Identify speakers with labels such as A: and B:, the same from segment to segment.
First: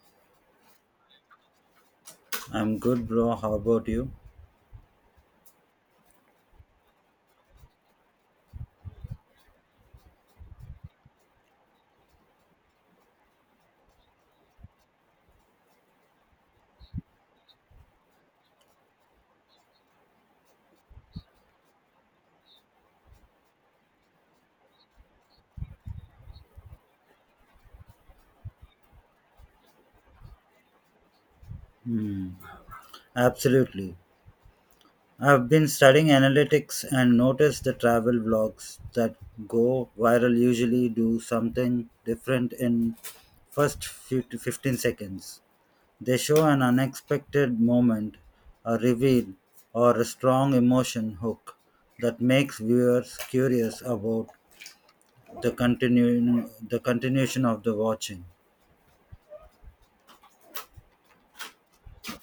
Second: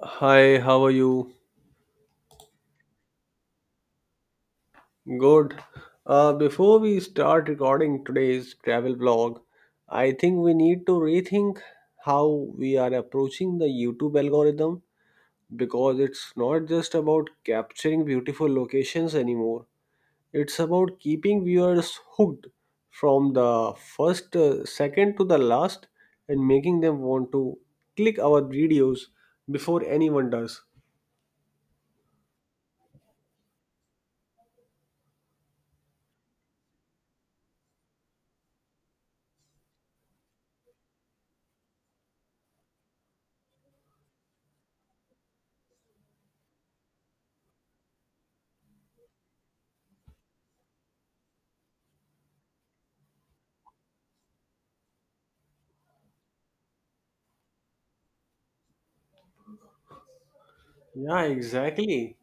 A: Hi, how are you?
B: I'm good, bro. How about you?
A: Good. Before we start recording today's travel vlog, I think we need to rethink how we are approaching the YouTube algorithm because it's not just about capturing beautiful locations anymore. It's about keeping viewers hooked from the first second to the last and making them want to click our videos before anyone does.
B: Hmm. Absolutely. I've been studying analytics and noticed the travel blogs that go viral usually do something different in first few to 15 seconds. They show an unexpected moment, a reveal, or a strong emotion hook that makes viewers curious about the continuation of the watching.
A: Yeah, exactly.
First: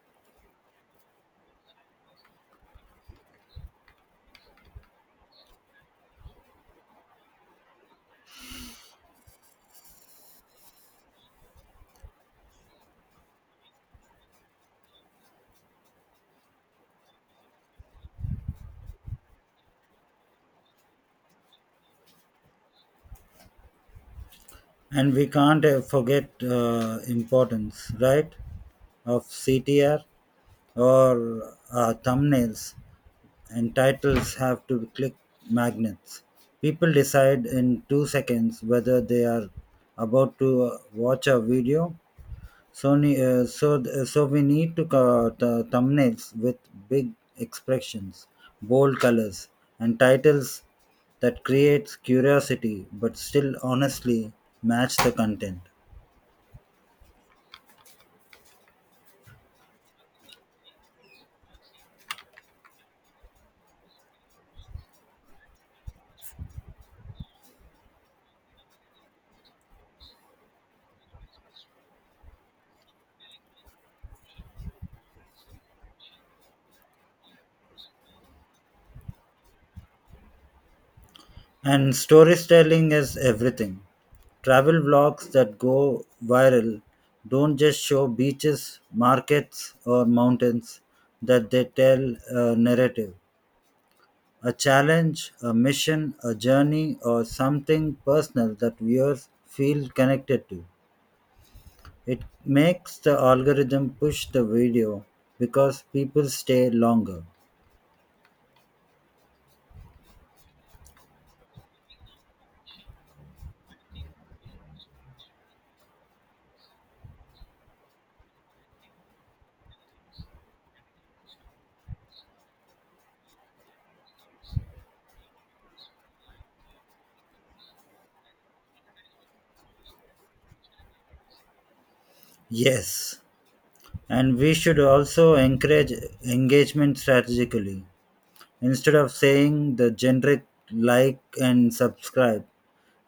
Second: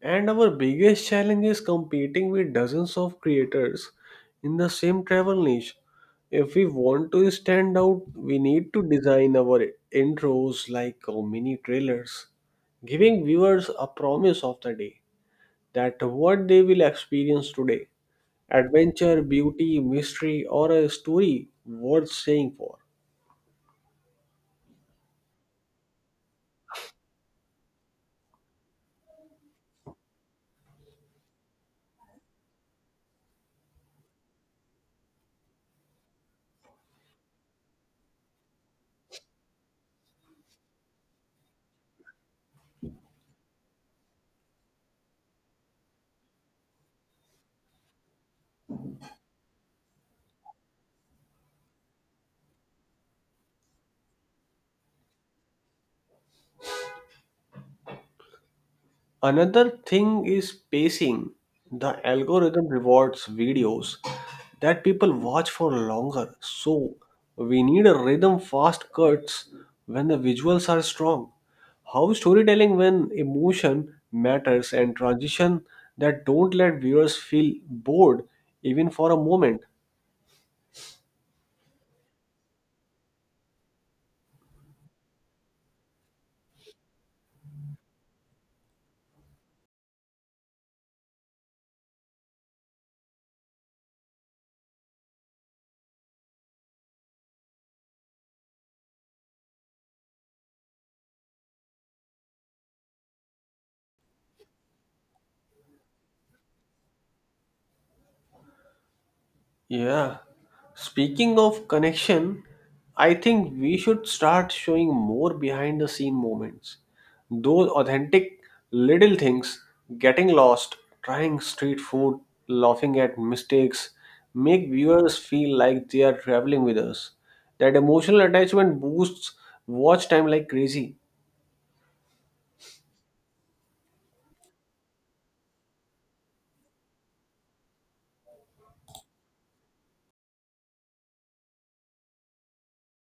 A: And our biggest challenge is competing with dozens of creators in the same travel niche. If we want to stand out, we need to design our intros like mini trailers, giving viewers a promise of the day that what they will experience today: adventure, beauty, mystery, or a story worth staying for.
B: And we can't forget importance, right? Of CTR or thumbnails and titles have to be click magnets. People decide in 2 seconds whether they are about to watch a video. Sony, so we need to thumbnails with big expressions, bold colors, and titles that creates curiosity but still honestly match the content.
A: Another thing is pacing. The algorithm rewards videos that people watch for longer. So we need a rhythm, fast cuts when the visuals are strong. How storytelling when emotion matters, and transition that don't let viewers feel bored even for a moment.
B: And storytelling is everything. Travel vlogs that go viral don't just show beaches, markets, or mountains, that they tell a narrative, a challenge, a mission, a journey, or something personal that viewers feel connected to. It makes the algorithm push the video because people stay longer.
A: Yeah. Speaking of connection, I think we should start showing more behind the scene moments. Those authentic little things, getting lost, trying street food, laughing at mistakes, make viewers feel like they are traveling with us. That emotional attachment boosts watch time like crazy.
B: Yes, and we should also encourage engagement strategically. Instead of saying the generic like and subscribe,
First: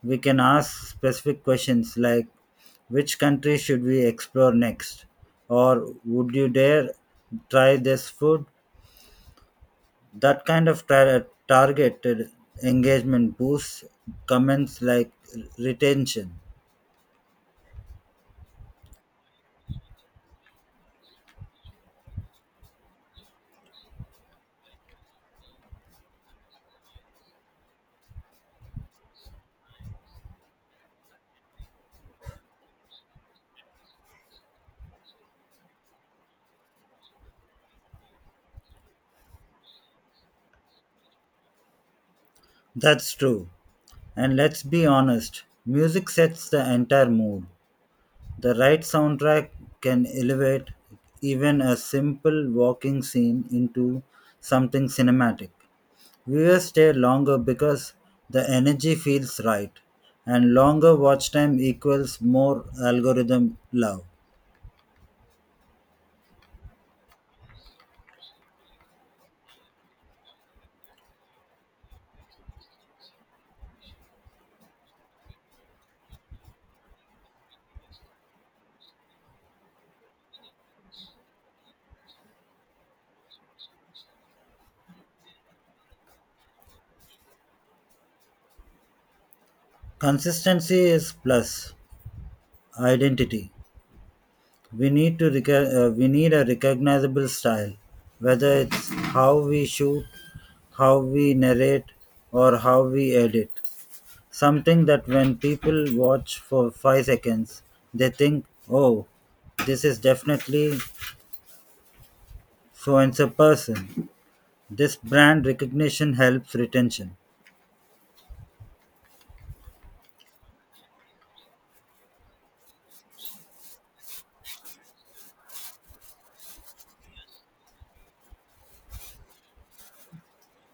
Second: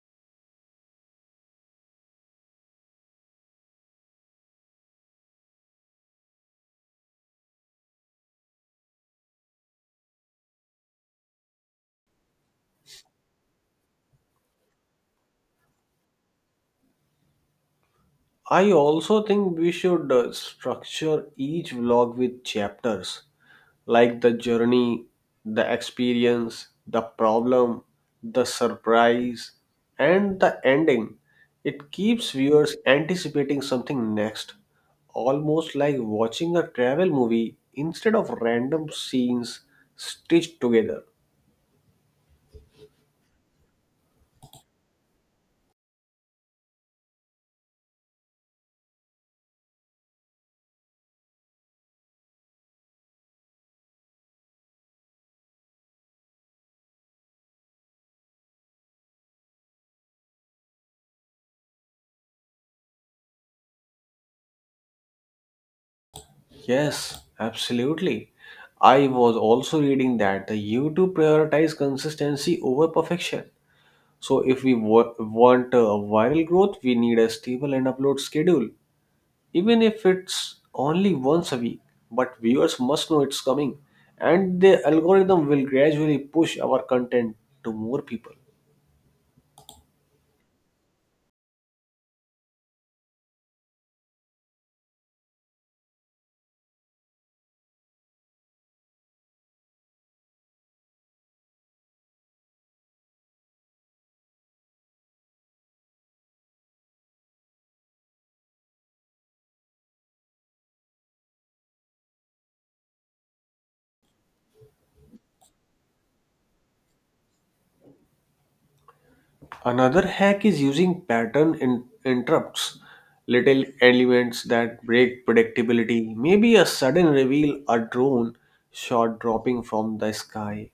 B: we can ask specific questions like which country should we explore next? Or would you dare try this food? That kind of targeted engagement boosts comments like retention.
A: I also think we should structure each vlog with chapters like the journey, the experience, the problem, the surprise, and the ending. It keeps viewers anticipating something next, almost like watching a travel movie instead of random scenes stitched together.
B: That's true. And let's be honest, music sets the entire mood. The right soundtrack can elevate even a simple walking scene into something cinematic. Viewers stay longer because the energy feels right, and longer watch time equals more algorithm love.
A: Yes, absolutely. I was also reading that the YouTube prioritize consistency over perfection. So if want viral growth, we need a stable and upload schedule, even if it's only once a week. But viewers must know it's coming, and the algorithm will gradually push our content to more people.
B: Consistency is plus identity. We need a recognizable style, whether it's how we shoot, how we narrate, or how we edit. Something that when people watch for 5 seconds, they think, oh, this is definitely so and so person. This brand recognition helps retention.
A: Another hack is using interrupts, little elements that break predictability. Maybe a sudden reveal, a drone shot dropping from the sky,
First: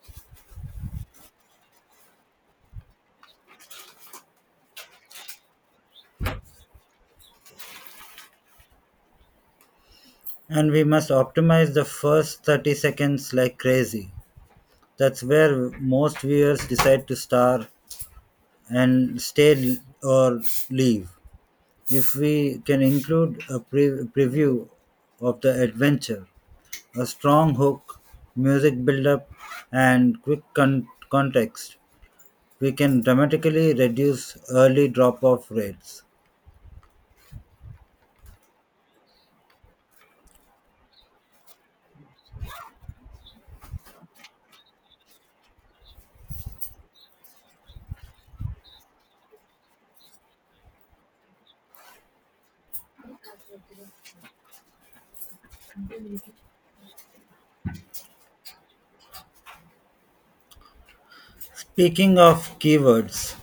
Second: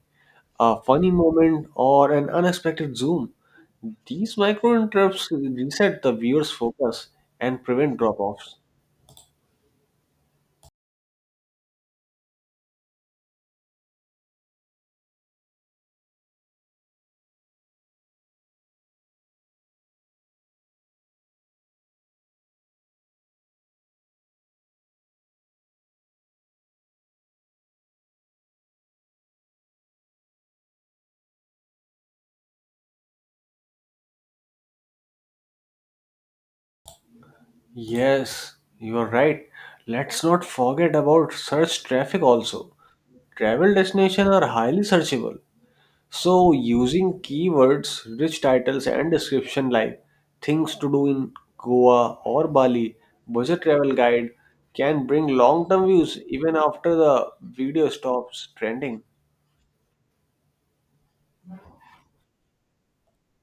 A: a funny moment, or an unexpected zoom. These micro interrupts reset the viewer's focus and prevent drop offs.
B: And we must optimize the first 30 seconds like crazy. That's where most viewers decide to star and stay or leave. If we can include a preview of the adventure, a strong hook, music buildup, and quick context. We can dramatically reduce early drop off rates.
A: Yes, you are right. Let's not forget about search traffic also. Travel destinations are highly searchable. So, using keywords, rich titles, and description like things to do in Goa or Bali, budget travel guide, can bring long term views even after the video stops trending.
B: Speaking of keywords,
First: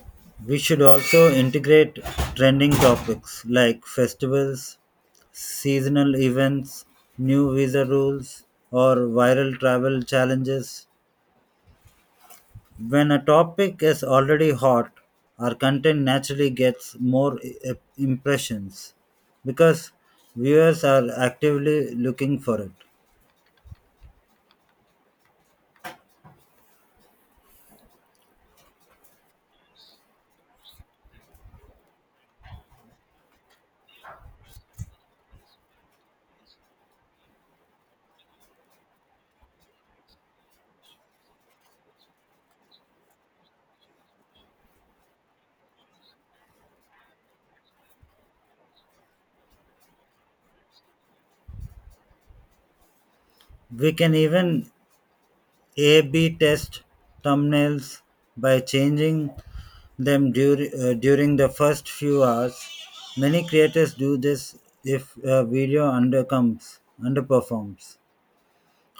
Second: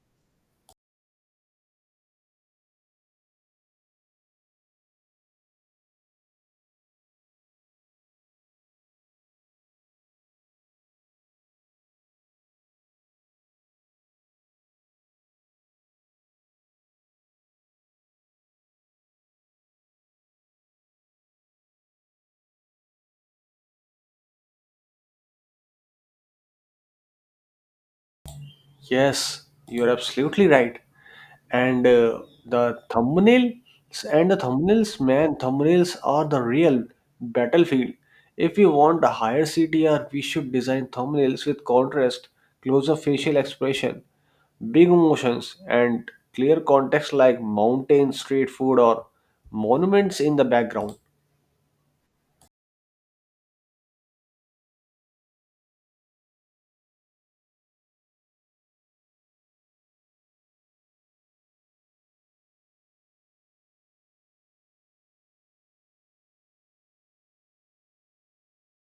B: we should also integrate trending topics like festivals, seasonal events, new visa rules, or viral travel challenges. When a topic is already hot, our content naturally gets more impressions because viewers are actively looking for it.
A: Yes, you're absolutely right. and The thumbnail, and the thumbnails, man, thumbnails are the real battlefield. If we want a higher CTR, we should design thumbnails with contrast, closer facial expression, big emotions, and clear context like mountains, street food, or monuments in the background.
B: We can even A B test thumbnails by changing them during the first few hours. Many creators do this if a video undercomes, underperforms.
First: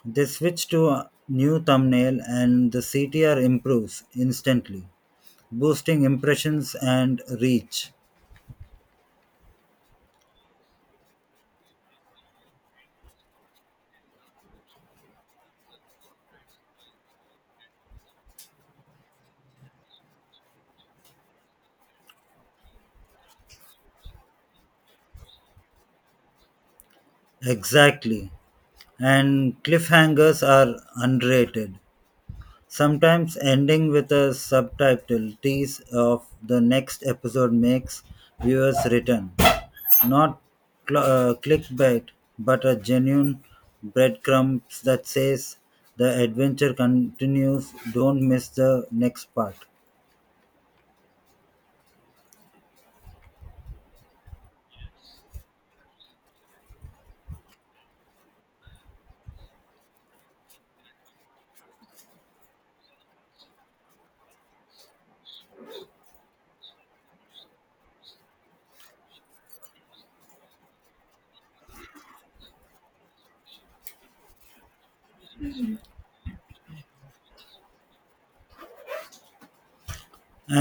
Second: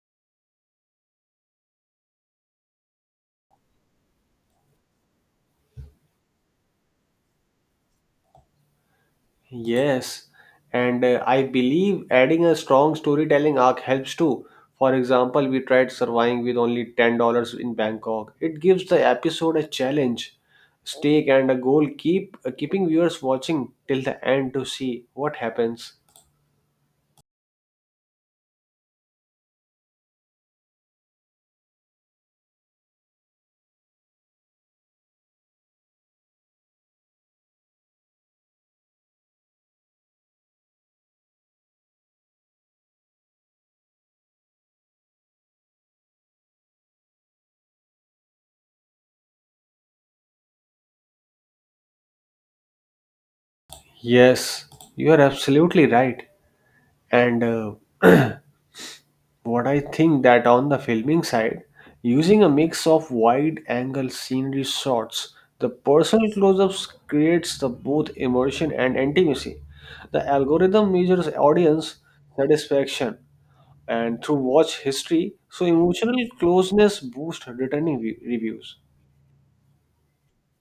B: They switch to a new thumbnail and the CTR improves instantly, boosting impressions and reach.
A: Yes, and I believe adding a strong storytelling arc helps too. For example, we tried surviving with only $10 in Bangkok. It gives the episode a challenge, stake, and a goal, keeping viewers watching till the end to see what happens.
B: Exactly. And cliffhangers are underrated, sometimes ending with a subtitle tease of the next episode makes viewers return. Not clickbait, but a genuine breadcrumbs that says the adventure continues, don't miss the next part.
A: Yes, you are absolutely right. And What I think that on the filming side, using a mix of wide angle scenery shots, the personal close ups creates the both immersion and intimacy. The algorithm measures audience satisfaction and through watch history, so emotional closeness boosts returning view- reviews.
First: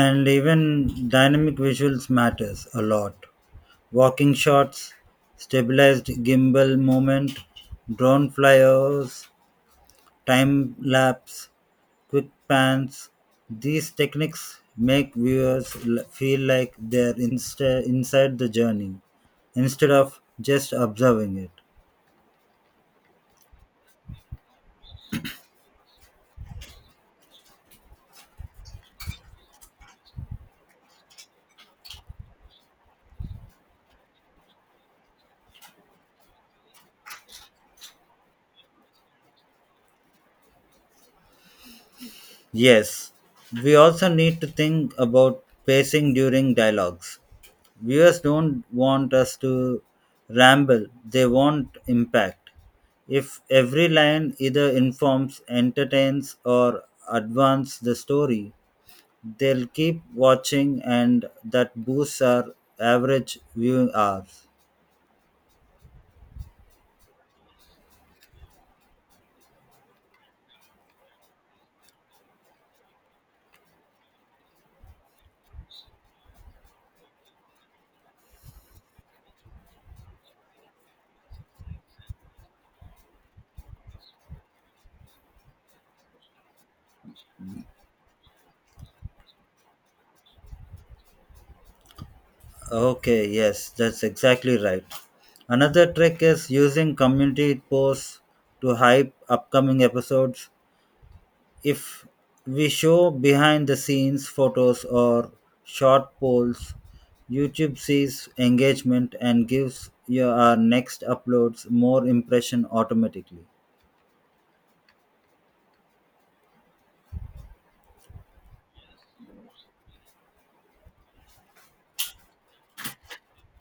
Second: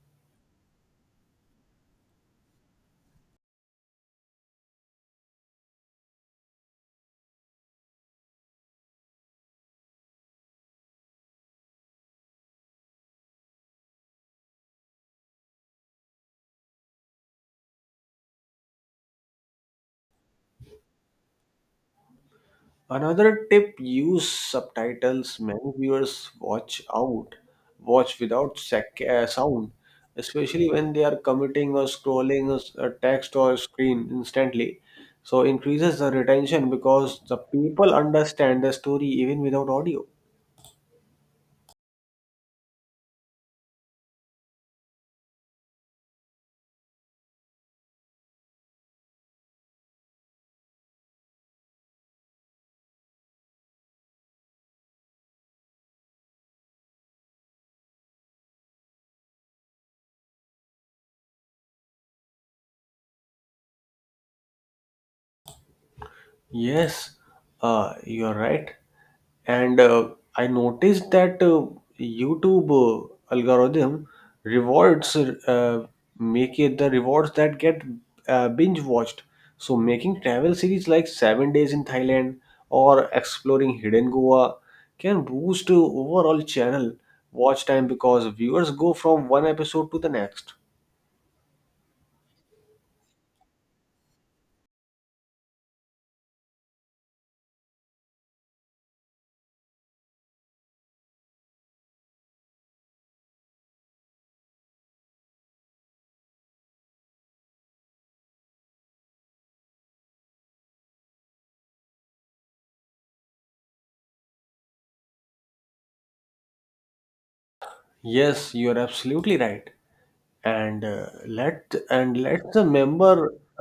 B: And even dynamic visuals matters a lot, walking shots, stabilized gimbal movement, drone flyovers, time lapse, quick pans. These techniques make viewers feel like they're inside the journey instead of just observing it.
A: Another tip use subtitles. Many viewers watch out, watch without sec- sound, especially when they are commuting or scrolling a s- a text or screen instantly. So increases the retention because the people understand the story even without audio.
B: Yes, we also need to think about pacing during dialogues. Viewers don't want us to ramble, they want impact. If every line either informs, entertains, or advances the story, they'll keep watching and that boosts our average viewing hours.
A: Yes, you're right. And I noticed that YouTube algorithm rewards make it the rewards that get binge watched. So making travel series like Seven Days in Thailand or Exploring Hidden Goa can boost overall channel watch time because viewers go from one episode to the next.
B: Okay, yes, that's exactly right. Another trick is using community posts to hype upcoming episodes. If we show behind the scenes photos or short polls, YouTube sees engagement and gives your our next uploads more impression automatically.
A: Yes, you're absolutely right. and let and let the member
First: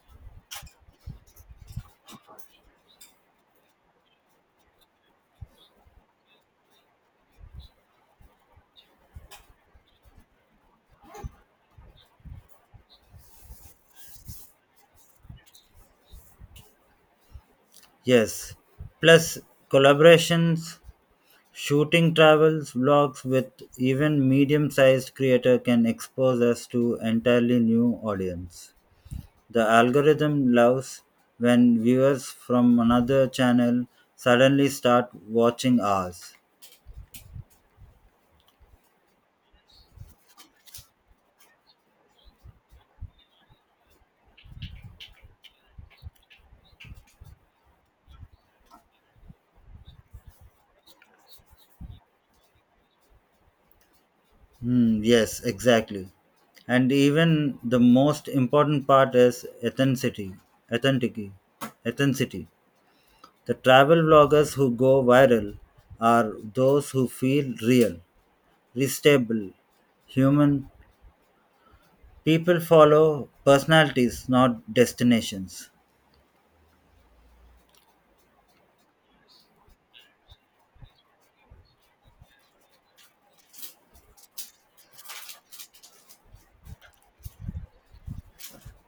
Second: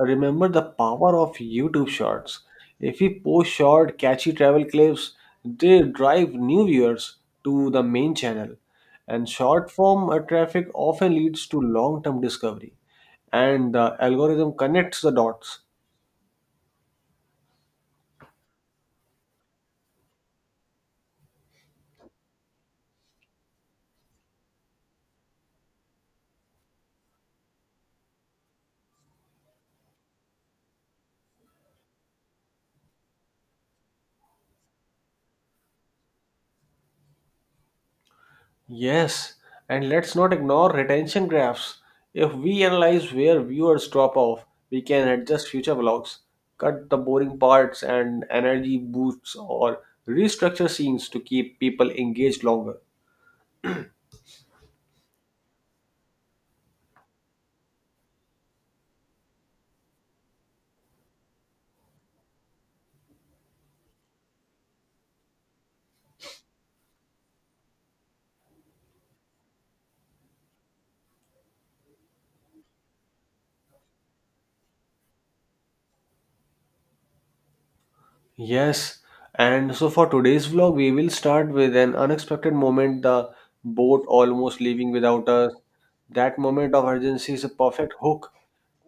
A: remember the power of YouTube Shorts. If we post short, catchy travel clips, they drive new viewers to the main channel, and short form traffic often leads to long term discovery, and the algorithm connects the dots.
B: Yes. Plus collaborations, shooting travels, vlogs with even medium-sized creator can expose us to entirely new audience. The algorithm loves when viewers from another channel suddenly start watching ours.
A: Yes, and let's not ignore retention graphs. If we analyze where viewers drop off, we can adjust future vlogs, cut the boring parts and energy boosts, or restructure scenes to keep people engaged longer.
B: Hmm, yes, exactly. And even the most important part is authenticity. Authenticity. Authenticity. The travel vloggers who go viral are those who feel real, restable, human. People follow personalities, not destinations.
A: Yes, and so for today's vlog, we will start with an unexpected moment the boat almost leaving without us. That moment of urgency is a perfect hook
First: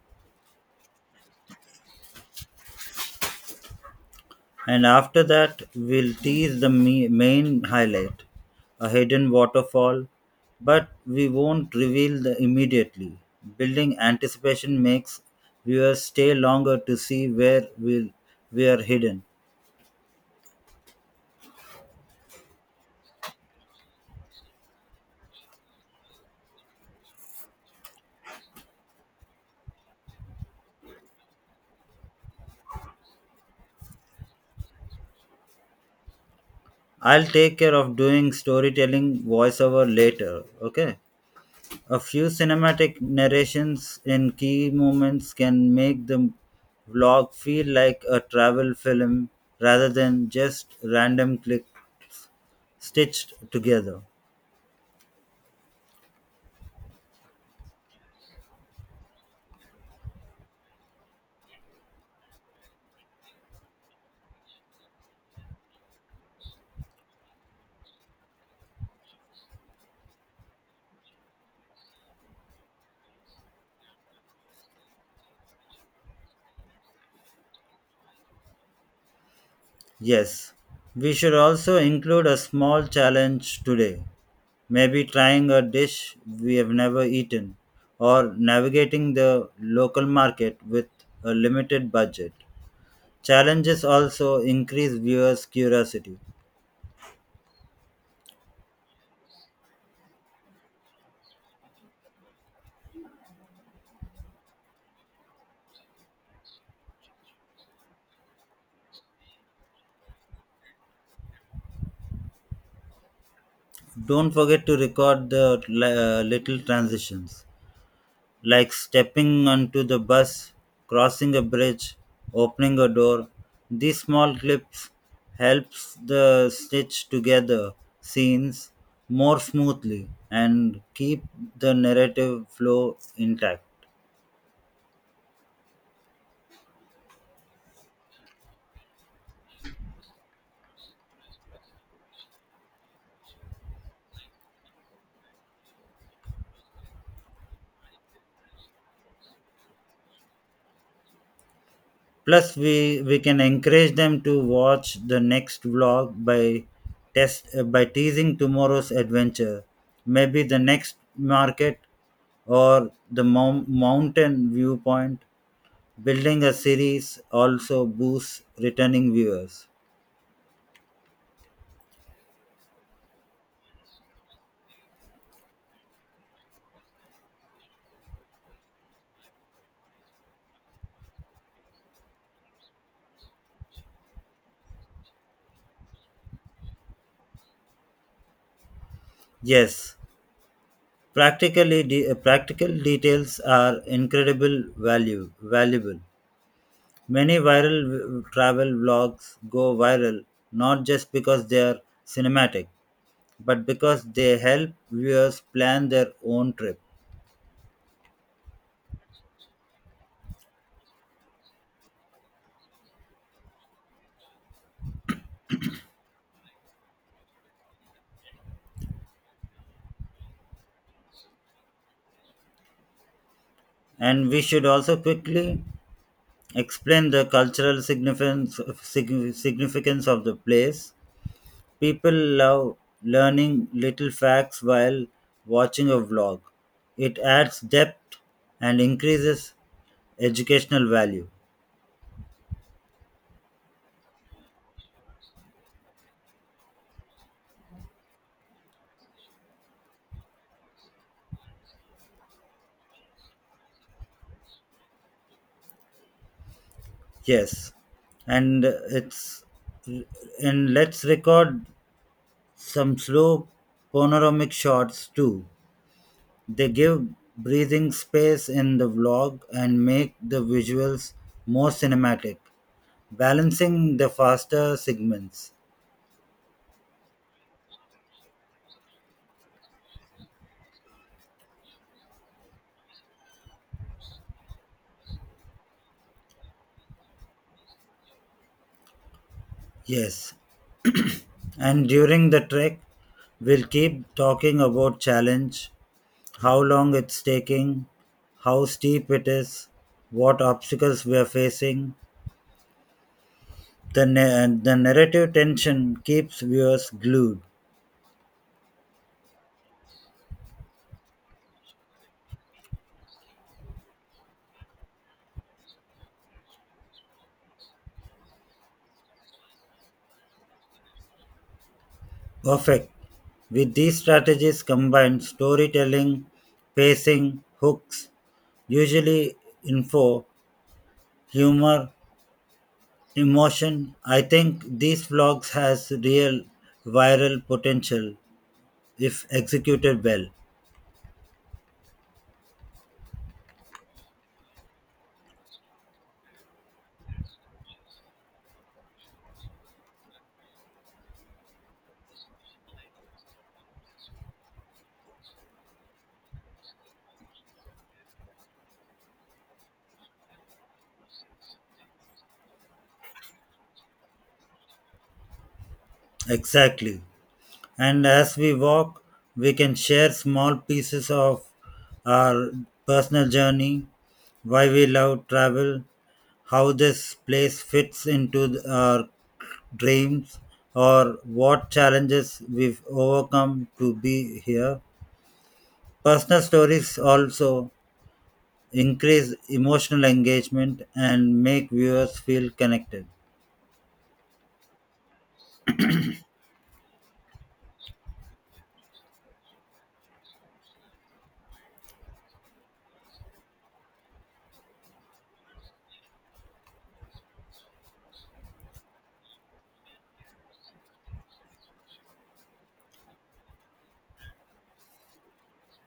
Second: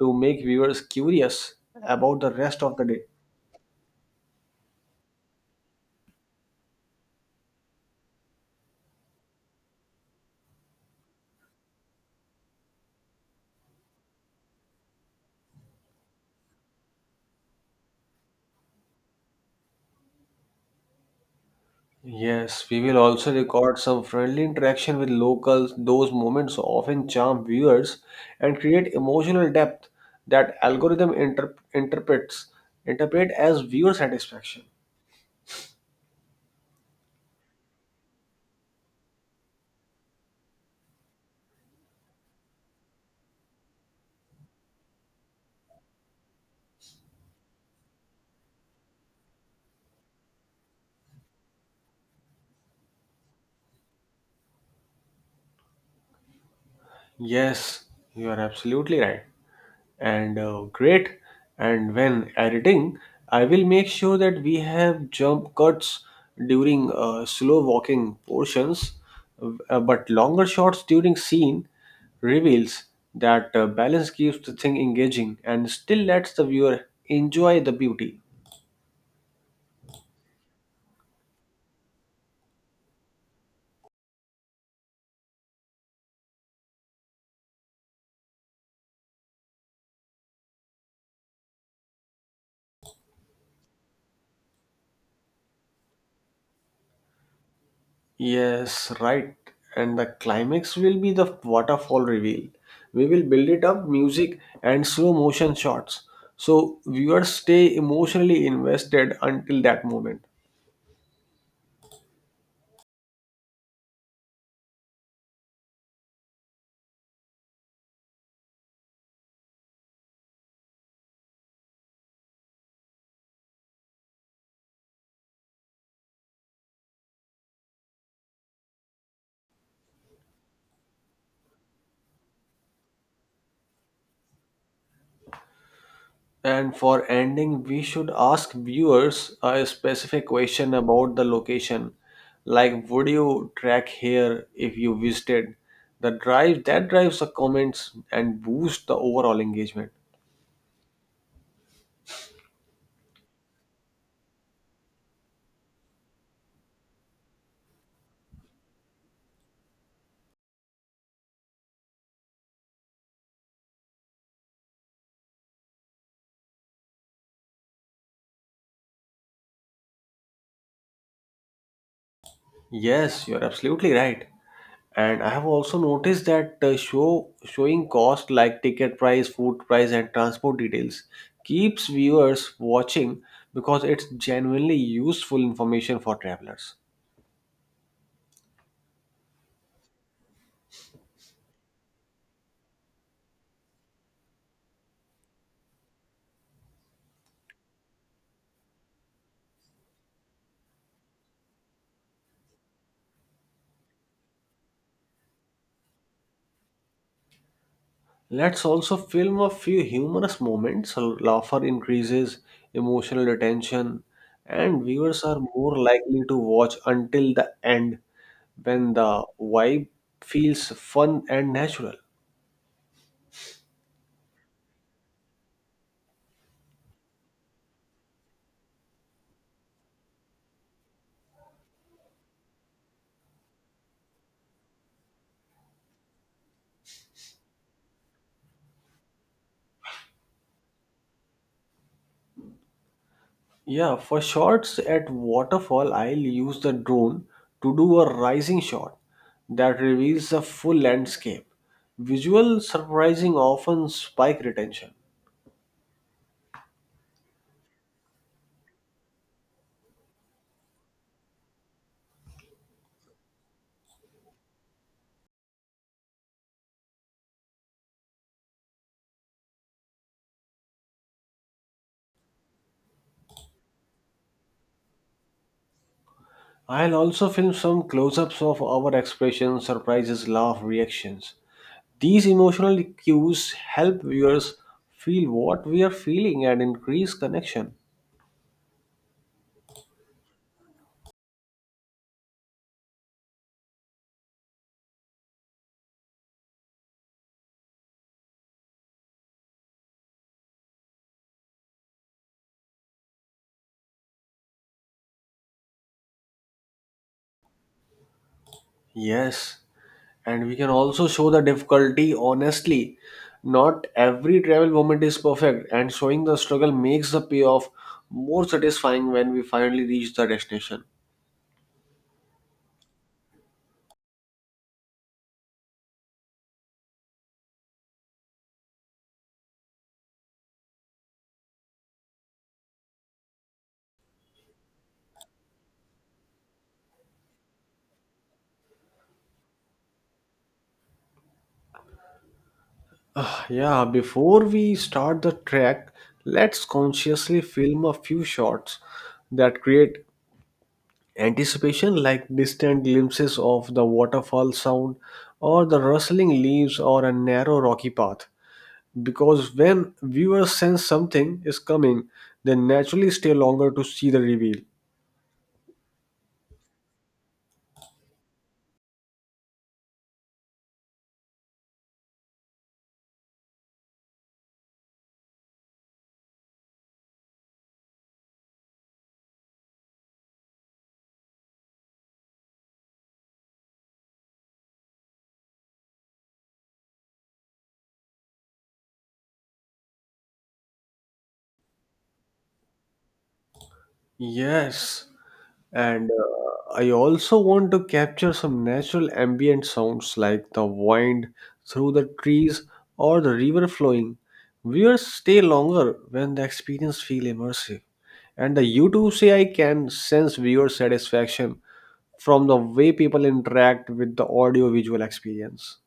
A: to make viewers curious about the rest of the day.
B: And after that, we'll tease the main highlight, a hidden waterfall, but we won't reveal the immediately. Building anticipation makes viewers stay longer to see we are hidden.
A: Yes, we will also record some friendly interaction with locals. Those moments often charm viewers and create emotional depth that algorithm interp- interprets interpret as viewer satisfaction.
B: I'll take care of doing storytelling voiceover later, okay? A few cinematic narrations in key moments can make the vlog feel like a travel film rather than just random click stitched together.
A: Yes, you are absolutely right. And great. And when editing, I will make sure that we have jump cuts during slow walking portions, but longer shots during scene reveals. That balance keeps the thing engaging and still lets the viewer enjoy the beauty.
B: Yes, we should also include a small challenge today. Maybe trying a dish we have never eaten or navigating the local market with a limited budget. Challenges also increase viewers' curiosity.
A: Yes, right. And the climax will be the waterfall reveal. We will build it up, music and slow motion shots, so viewers stay emotionally invested until that moment.
B: Don't forget to record the little transitions, like stepping onto the bus, crossing a bridge, opening a door. These small clips helps the stitch together scenes more smoothly and keep the narrative flow intact.
A: And for ending, we should ask viewers a specific question about the location. Like, would you track here if you visited? The drive that drives the comments and boosts the overall engagement.
B: Plus, we can encourage them to watch the next vlog by test by teasing tomorrow's adventure, maybe the next market or the mountain viewpoint. Building a series also boosts returning viewers.
A: Yes, you're absolutely right. And I have also noticed that showing cost like ticket price, food price, and transport details keeps viewers watching because it's genuinely useful information for travelers.
B: Yes, practical details are incredible value valuable. Many viral travel vlogs go viral not just because they are cinematic, but because they help viewers plan their own trip.
A: Let's also film a few humorous moments, so laughter increases emotional attention and viewers are more likely to watch until the end when the vibe feels fun and natural.
B: And we should also quickly explain the cultural significance significance of the place. People love learning little facts while watching a vlog. It adds depth and increases educational value.
A: Yeah, for shots at waterfall, I'll use the drone to do a rising shot that reveals a full landscape. Visual surprising often spike retention.
B: Yes, and it's and let's record some slow panoramic shots too. They give breathing space in the vlog and make the visuals more cinematic, balancing the faster segments.
A: I'll also film some close ups of our expressions, surprises, laugh, reactions. These emotional cues help viewers feel what we are feeling and increase connection.
B: Yes, and during the trek, we'll keep talking about challenge, how long it's taking, how steep it is, what obstacles we are facing. The narrative tension keeps viewers glued.
A: Yes, and we can also show the difficulty honestly. Not every travel moment is perfect, and showing the struggle makes the payoff more satisfying when we finally reach the destination.
B: Perfect. With these strategies combined, storytelling, pacing, hooks, usually info, humor, emotion, I think these vlogs has real viral potential if executed well.
A: Yeah, before we start the trek, let's consciously film a few shots that create anticipation, like distant glimpses of the waterfall sound, or the rustling leaves, or a narrow rocky path. Because when viewers sense something is coming, they naturally stay longer to see the reveal.
B: Exactly. And as we walk, we can share small pieces of our personal journey, why we love travel, how this place fits into our dreams, or what challenges we've overcome to be here. Personal stories also increase emotional engagement and make viewers feel connected.
A: Yes, and I also want to capture some natural ambient sounds like the wind through the trees or the river flowing. Viewers stay longer when the experience feel immersive. And the YouTube CI can sense viewer satisfaction from the way people interact with the audio visual experience.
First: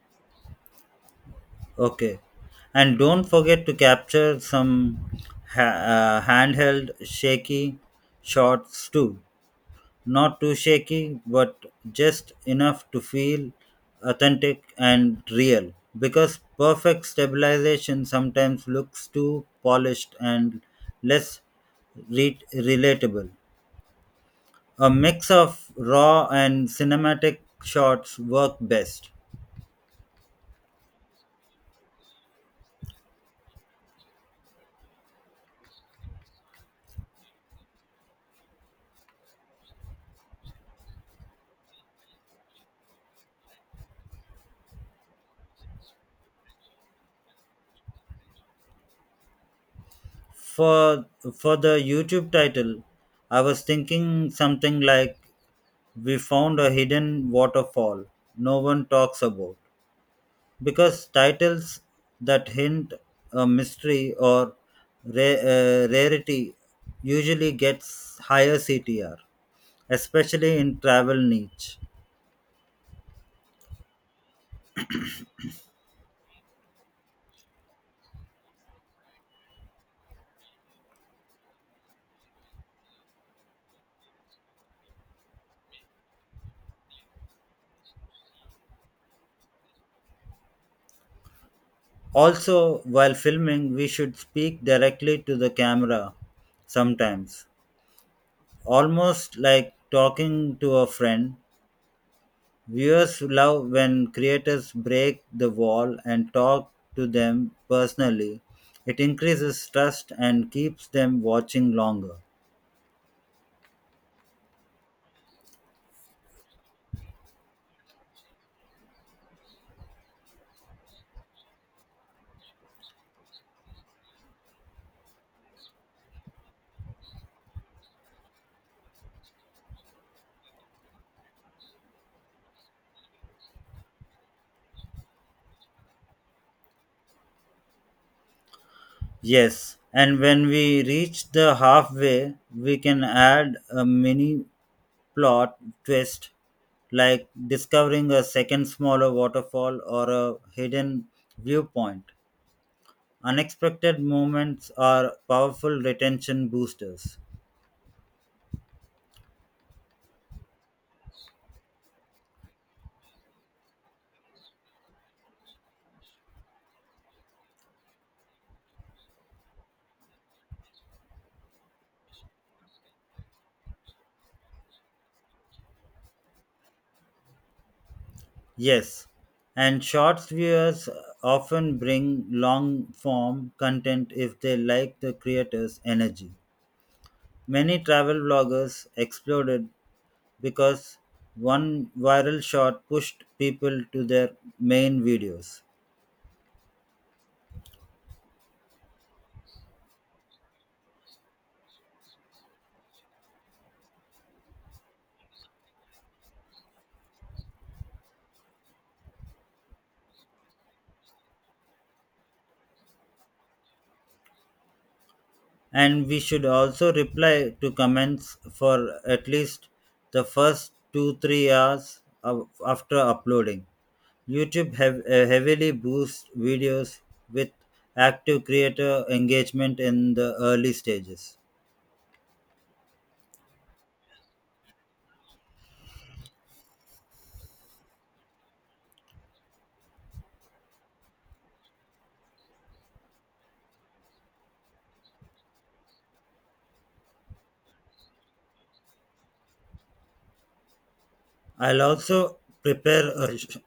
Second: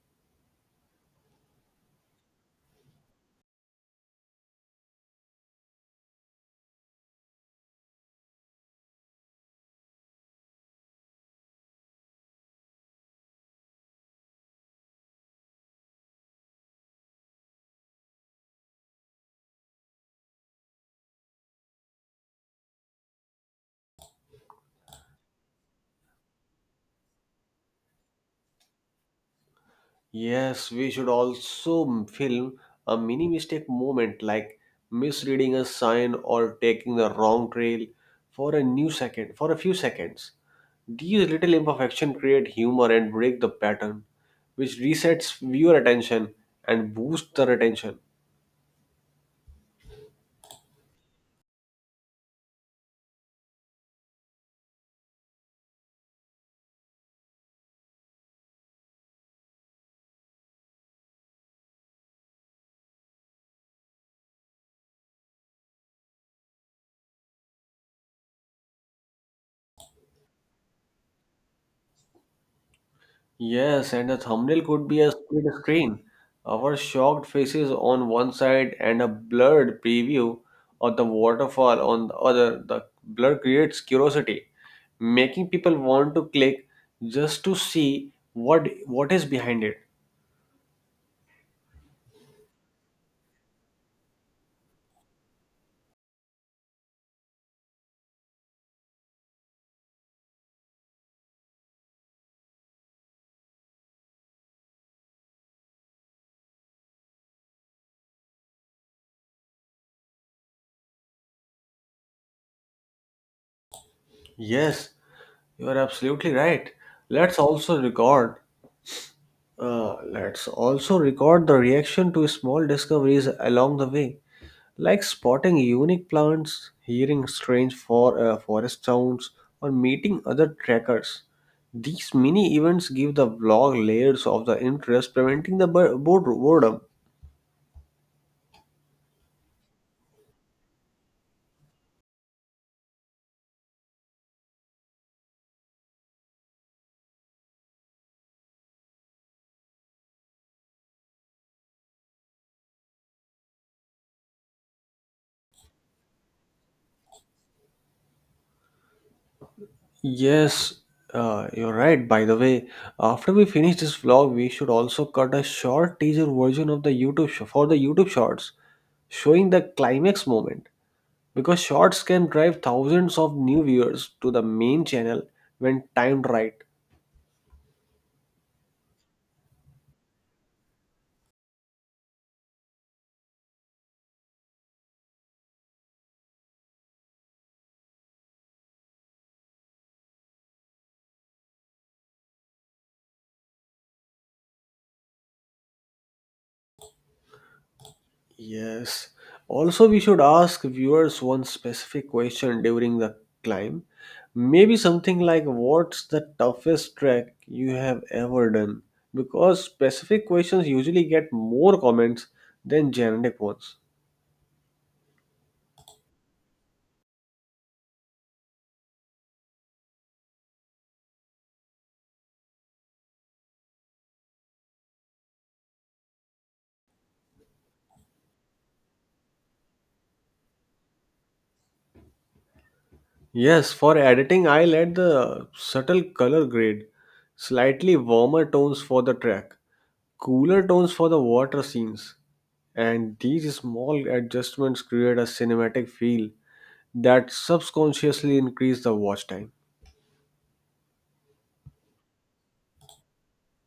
B: Okay. And don't forget to capture some handheld shaky shots too. Not too shaky, but just enough to feel authentic and real. Because perfect stabilization sometimes looks too polished and less relatable. A mix of raw and cinematic shots work best.
A: Yes, we should film a mini mistake moment like misreading a sign or taking the wrong trail for a few seconds. These little imperfections create humor and break the pattern, which resets viewer attention and boosts the retention.
B: for for the YouTube title, I was thinking something like, we found a hidden waterfall no one talks about, because titles that hint a mystery or rarity usually gets higher CTR, especially in travel niche.
A: Yes, and the thumbnail could be a split screen. Our shocked faces on one side and a blurred preview of the waterfall on the other. The blur creates curiosity, making people want to click just to see what is behind it.
B: Also, while filming, we should speak directly to the camera sometimes, almost like talking to a friend. Viewers love when creators break the wall and talk to them personally. It increases trust and keeps them watching longer.
A: Yes, you are absolutely right. Let's also record. Let's also record the reaction to small discoveries along the way, like spotting unique plants, hearing forest sounds, or meeting other trekkers. These mini events give the vlog layers of the interest, preventing the boredom.
B: Yes, and when we reach the halfway, we can add a mini plot twist like discovering a second smaller waterfall or a hidden viewpoint. Unexpected moments are powerful retention boosters.
A: Yes, you're right. By the way, after we finish this vlog, we should also cut a short teaser version of the YouTube Shorts, showing the climax moment. Because shorts can drive thousands of new viewers to the main channel when timed right.
B: Yes, and short viewers often bring long form content if they like the creator's energy. Many travel vloggers exploded because one viral shot pushed people to their main videos.
A: Yes. Also, we should ask viewers one specific question during the climb. Maybe something like, what's the toughest trek you have ever done? Because specific questions usually get more comments than generic ones.
B: And we should also reply to comments for at least the first 2-3 hours of, after uploading. YouTube have heavily boosts videos with active creator engagement in the early stages.
A: Yes, for editing, I'll add the subtle color grade, slightly warmer tones for the track, cooler tones for the water scenes, and these small adjustments create a cinematic feel that subconsciously increase the watch time.
B: I'll also prepare a,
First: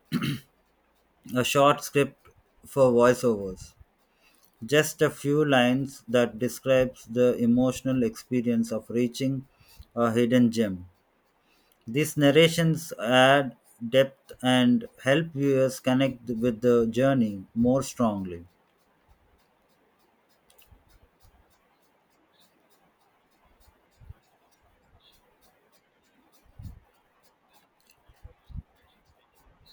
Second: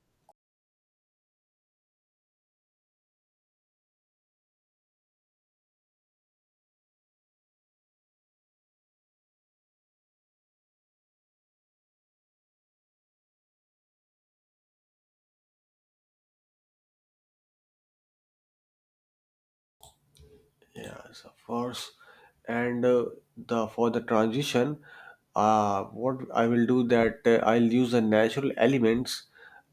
B: a short script for voiceovers, just a few lines that describes the emotional experience of reaching a hidden gem. These narrations add depth and help viewers connect with the journey more strongly.
A: Yes, of course. And the for the transition, what I will do that I'll use the natural elements,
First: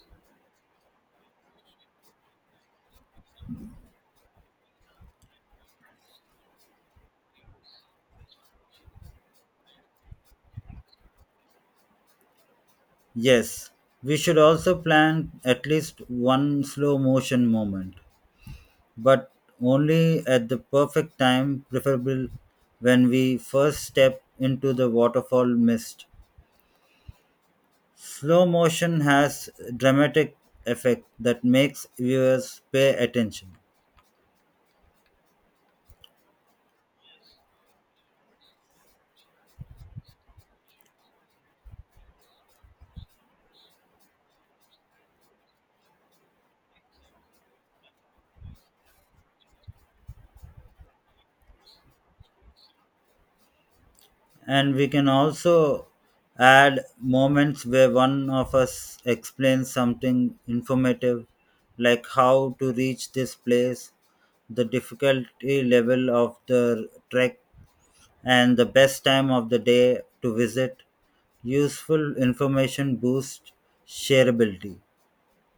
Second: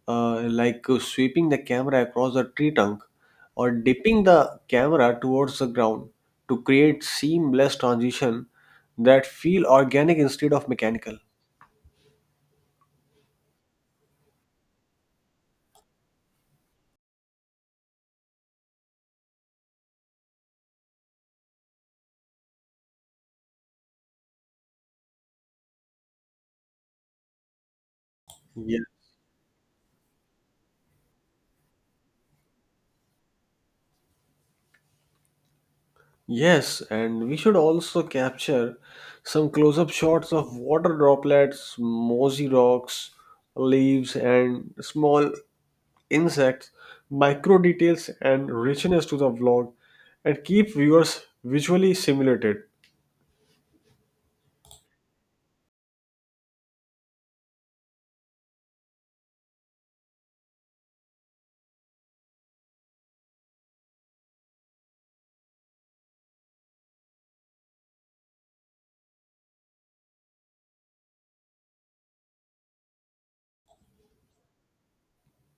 A: like sweeping the camera across the tree trunk or dipping the camera towards the ground to create seamless transition that feel organic instead of mechanical.
B: Yes, we should also plan at least one slow motion moment, but only at the perfect time, preferable when we first step into the waterfall mist. Slow motion has dramatic effect that makes viewers pay attention.
A: Yes, and we should also capture some close up shots of water droplets, mossy rocks, leaves, and small insects. Micro details, and richness to the vlog, and keep viewers visually stimulated.
B: And we can also add moments where one of us explains something informative, like how to reach this place, the difficulty level of the trek, and the best time of the day to visit. Useful information boosts shareability.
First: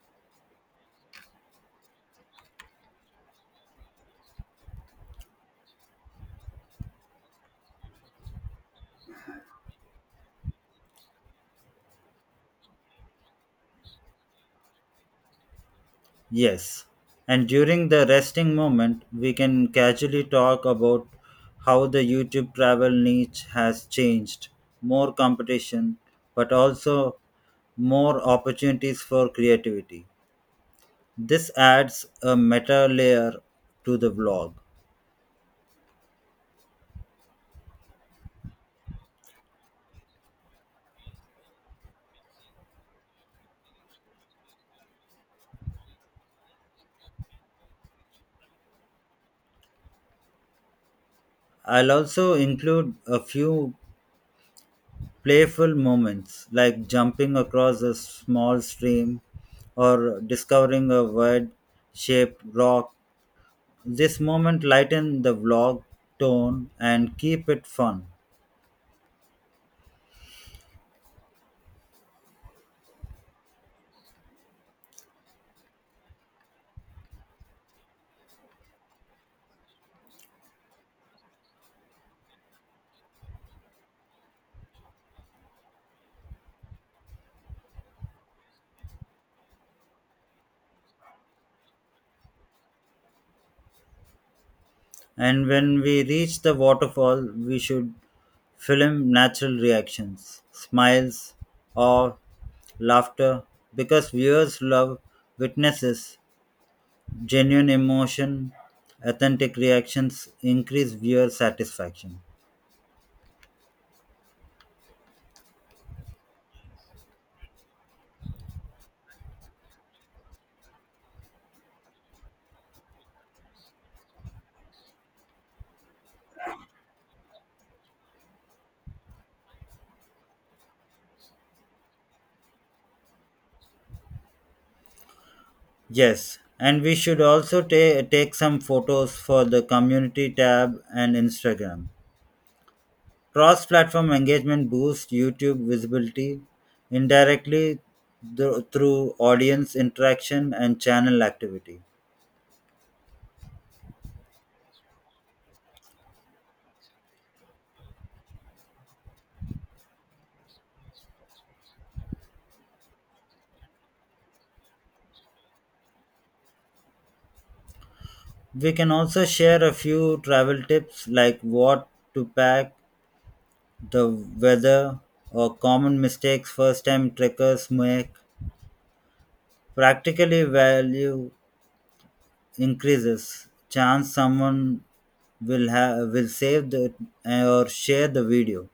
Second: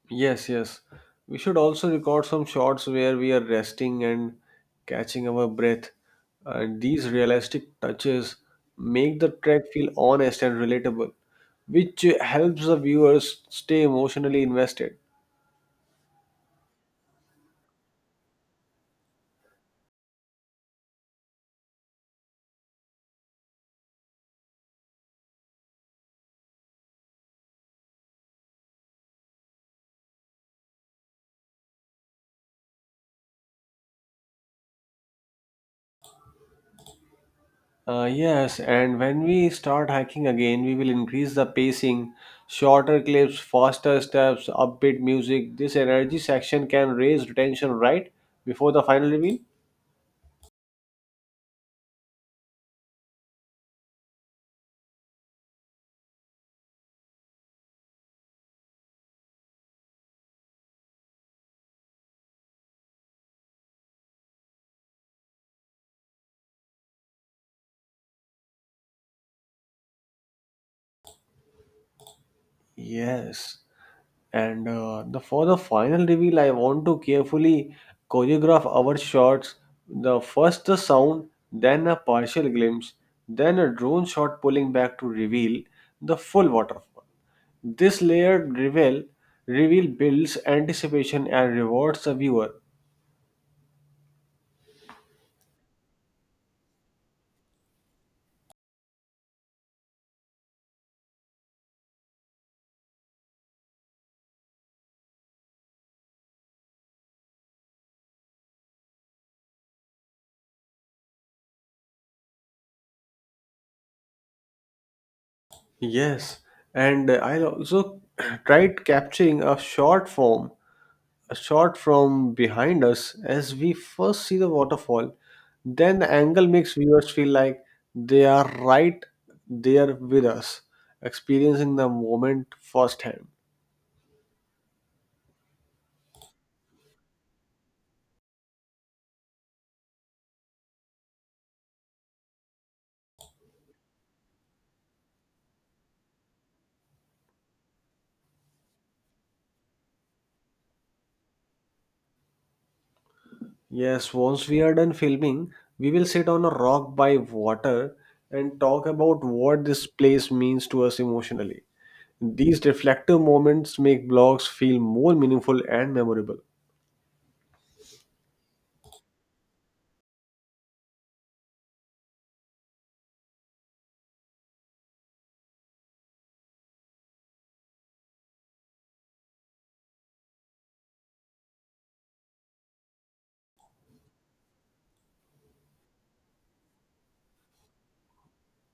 A: Yes, yes. We should also record some shots where we are resting and catching our breath. And these realistic touches make the trek feel honest and relatable, which helps the viewers stay emotionally invested.
B: Yes. And during the resting moment, we can casually talk about how the YouTube travel niche has changed, more competition, but also more opportunities for creativity. This adds a meta layer to the vlog.
A: Yes, and when we start hiking again, we will increase the pacing, shorter clips, faster steps, upbeat music. This energy section can raise retention right before the final reveal.
B: I'll also include a few playful moments like jumping across a small stream or discovering a wide shaped rock. This moment lighten the vlog tone and keep it fun.
A: Yes. And the for the final reveal, I want to carefully choreograph our shots. The first the sound, then a partial glimpse, then a drone shot pulling back to reveal the full waterfall. This layered reveal builds anticipation and rewards the viewer.
B: And when we reach the waterfall, we should film natural reactions, smiles, or laughter, because viewers love witnesses genuine emotion. Authentic reactions increase viewer satisfaction.
A: Yes, and I also tried capturing a short form a shot from behind us as we first see the waterfall. Then the angle makes viewers feel like they are right there with us, experiencing the moment firsthand.
B: Yes, and we should also take some photos for the community tab and Instagram. Cross-platform engagement boosts YouTube visibility indirectly through audience interaction and channel activity.
A: Yes, once we are done filming, we will sit on a rock by water and talk about what this place means to us emotionally. These reflective moments make blogs feel more meaningful and memorable.
B: We can also share a few travel tips like what to pack, the weather, or common mistakes first time trekkers make. Practically, value increases. Chance someone will save the or share the video.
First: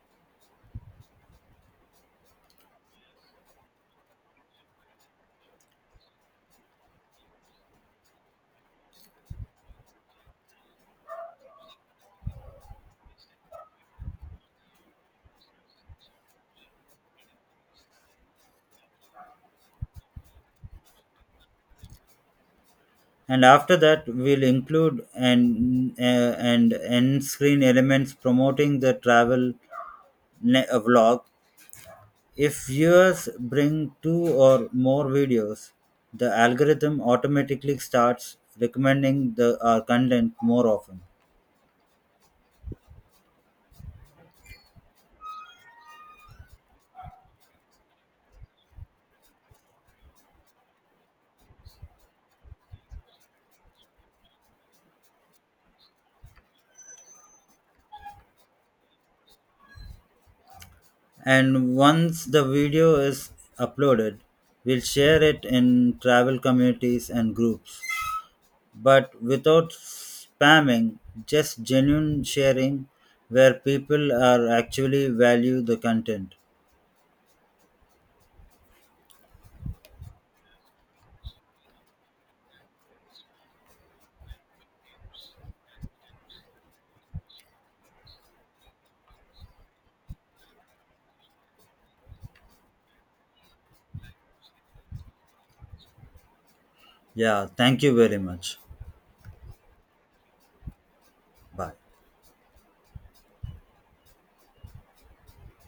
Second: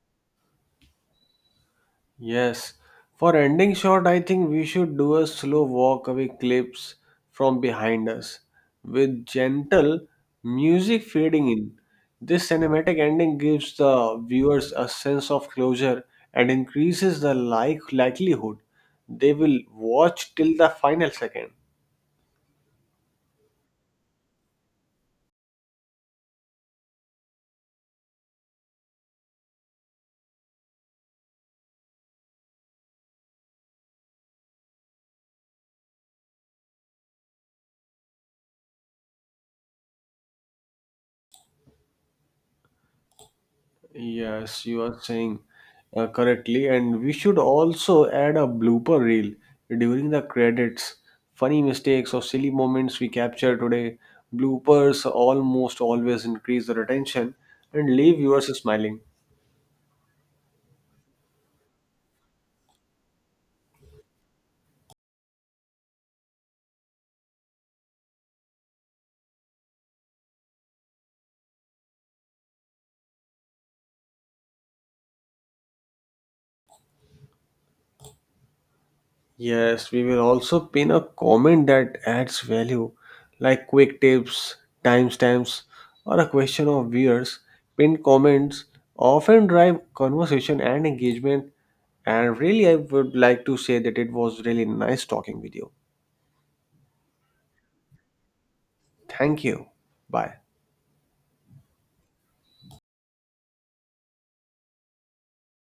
A: Yes. For ending shot, I think we should do a slow walk away clips from behind us with gentle music fading in. This cinematic ending gives the viewers a sense of closure and increases the likelihood they will watch till the final second.
B: And after that, we'll include an and end screen elements promoting the travel vlog. If viewers bring two or more videos, the algorithm automatically starts recommending the our content more often.
A: Yes, you are saying correctly, and we should also add a blooper reel during the credits. Funny mistakes or silly moments we capture today. Bloopers almost always increase the retention and leave viewers smiling.
B: And once the video is uploaded, we'll share it in travel communities and groups, but without spamming, just genuine sharing where people are actually value the content.
A: Yes, we will also pin a comment that adds value, like quick tips, timestamps, or a question of viewers. Pinned comments often drive conversation and engagement, and really, I would like to say that it was really nice talking with you.
B: Yeah, thank you very much.
A: Thank you. Bye.
B: Bye.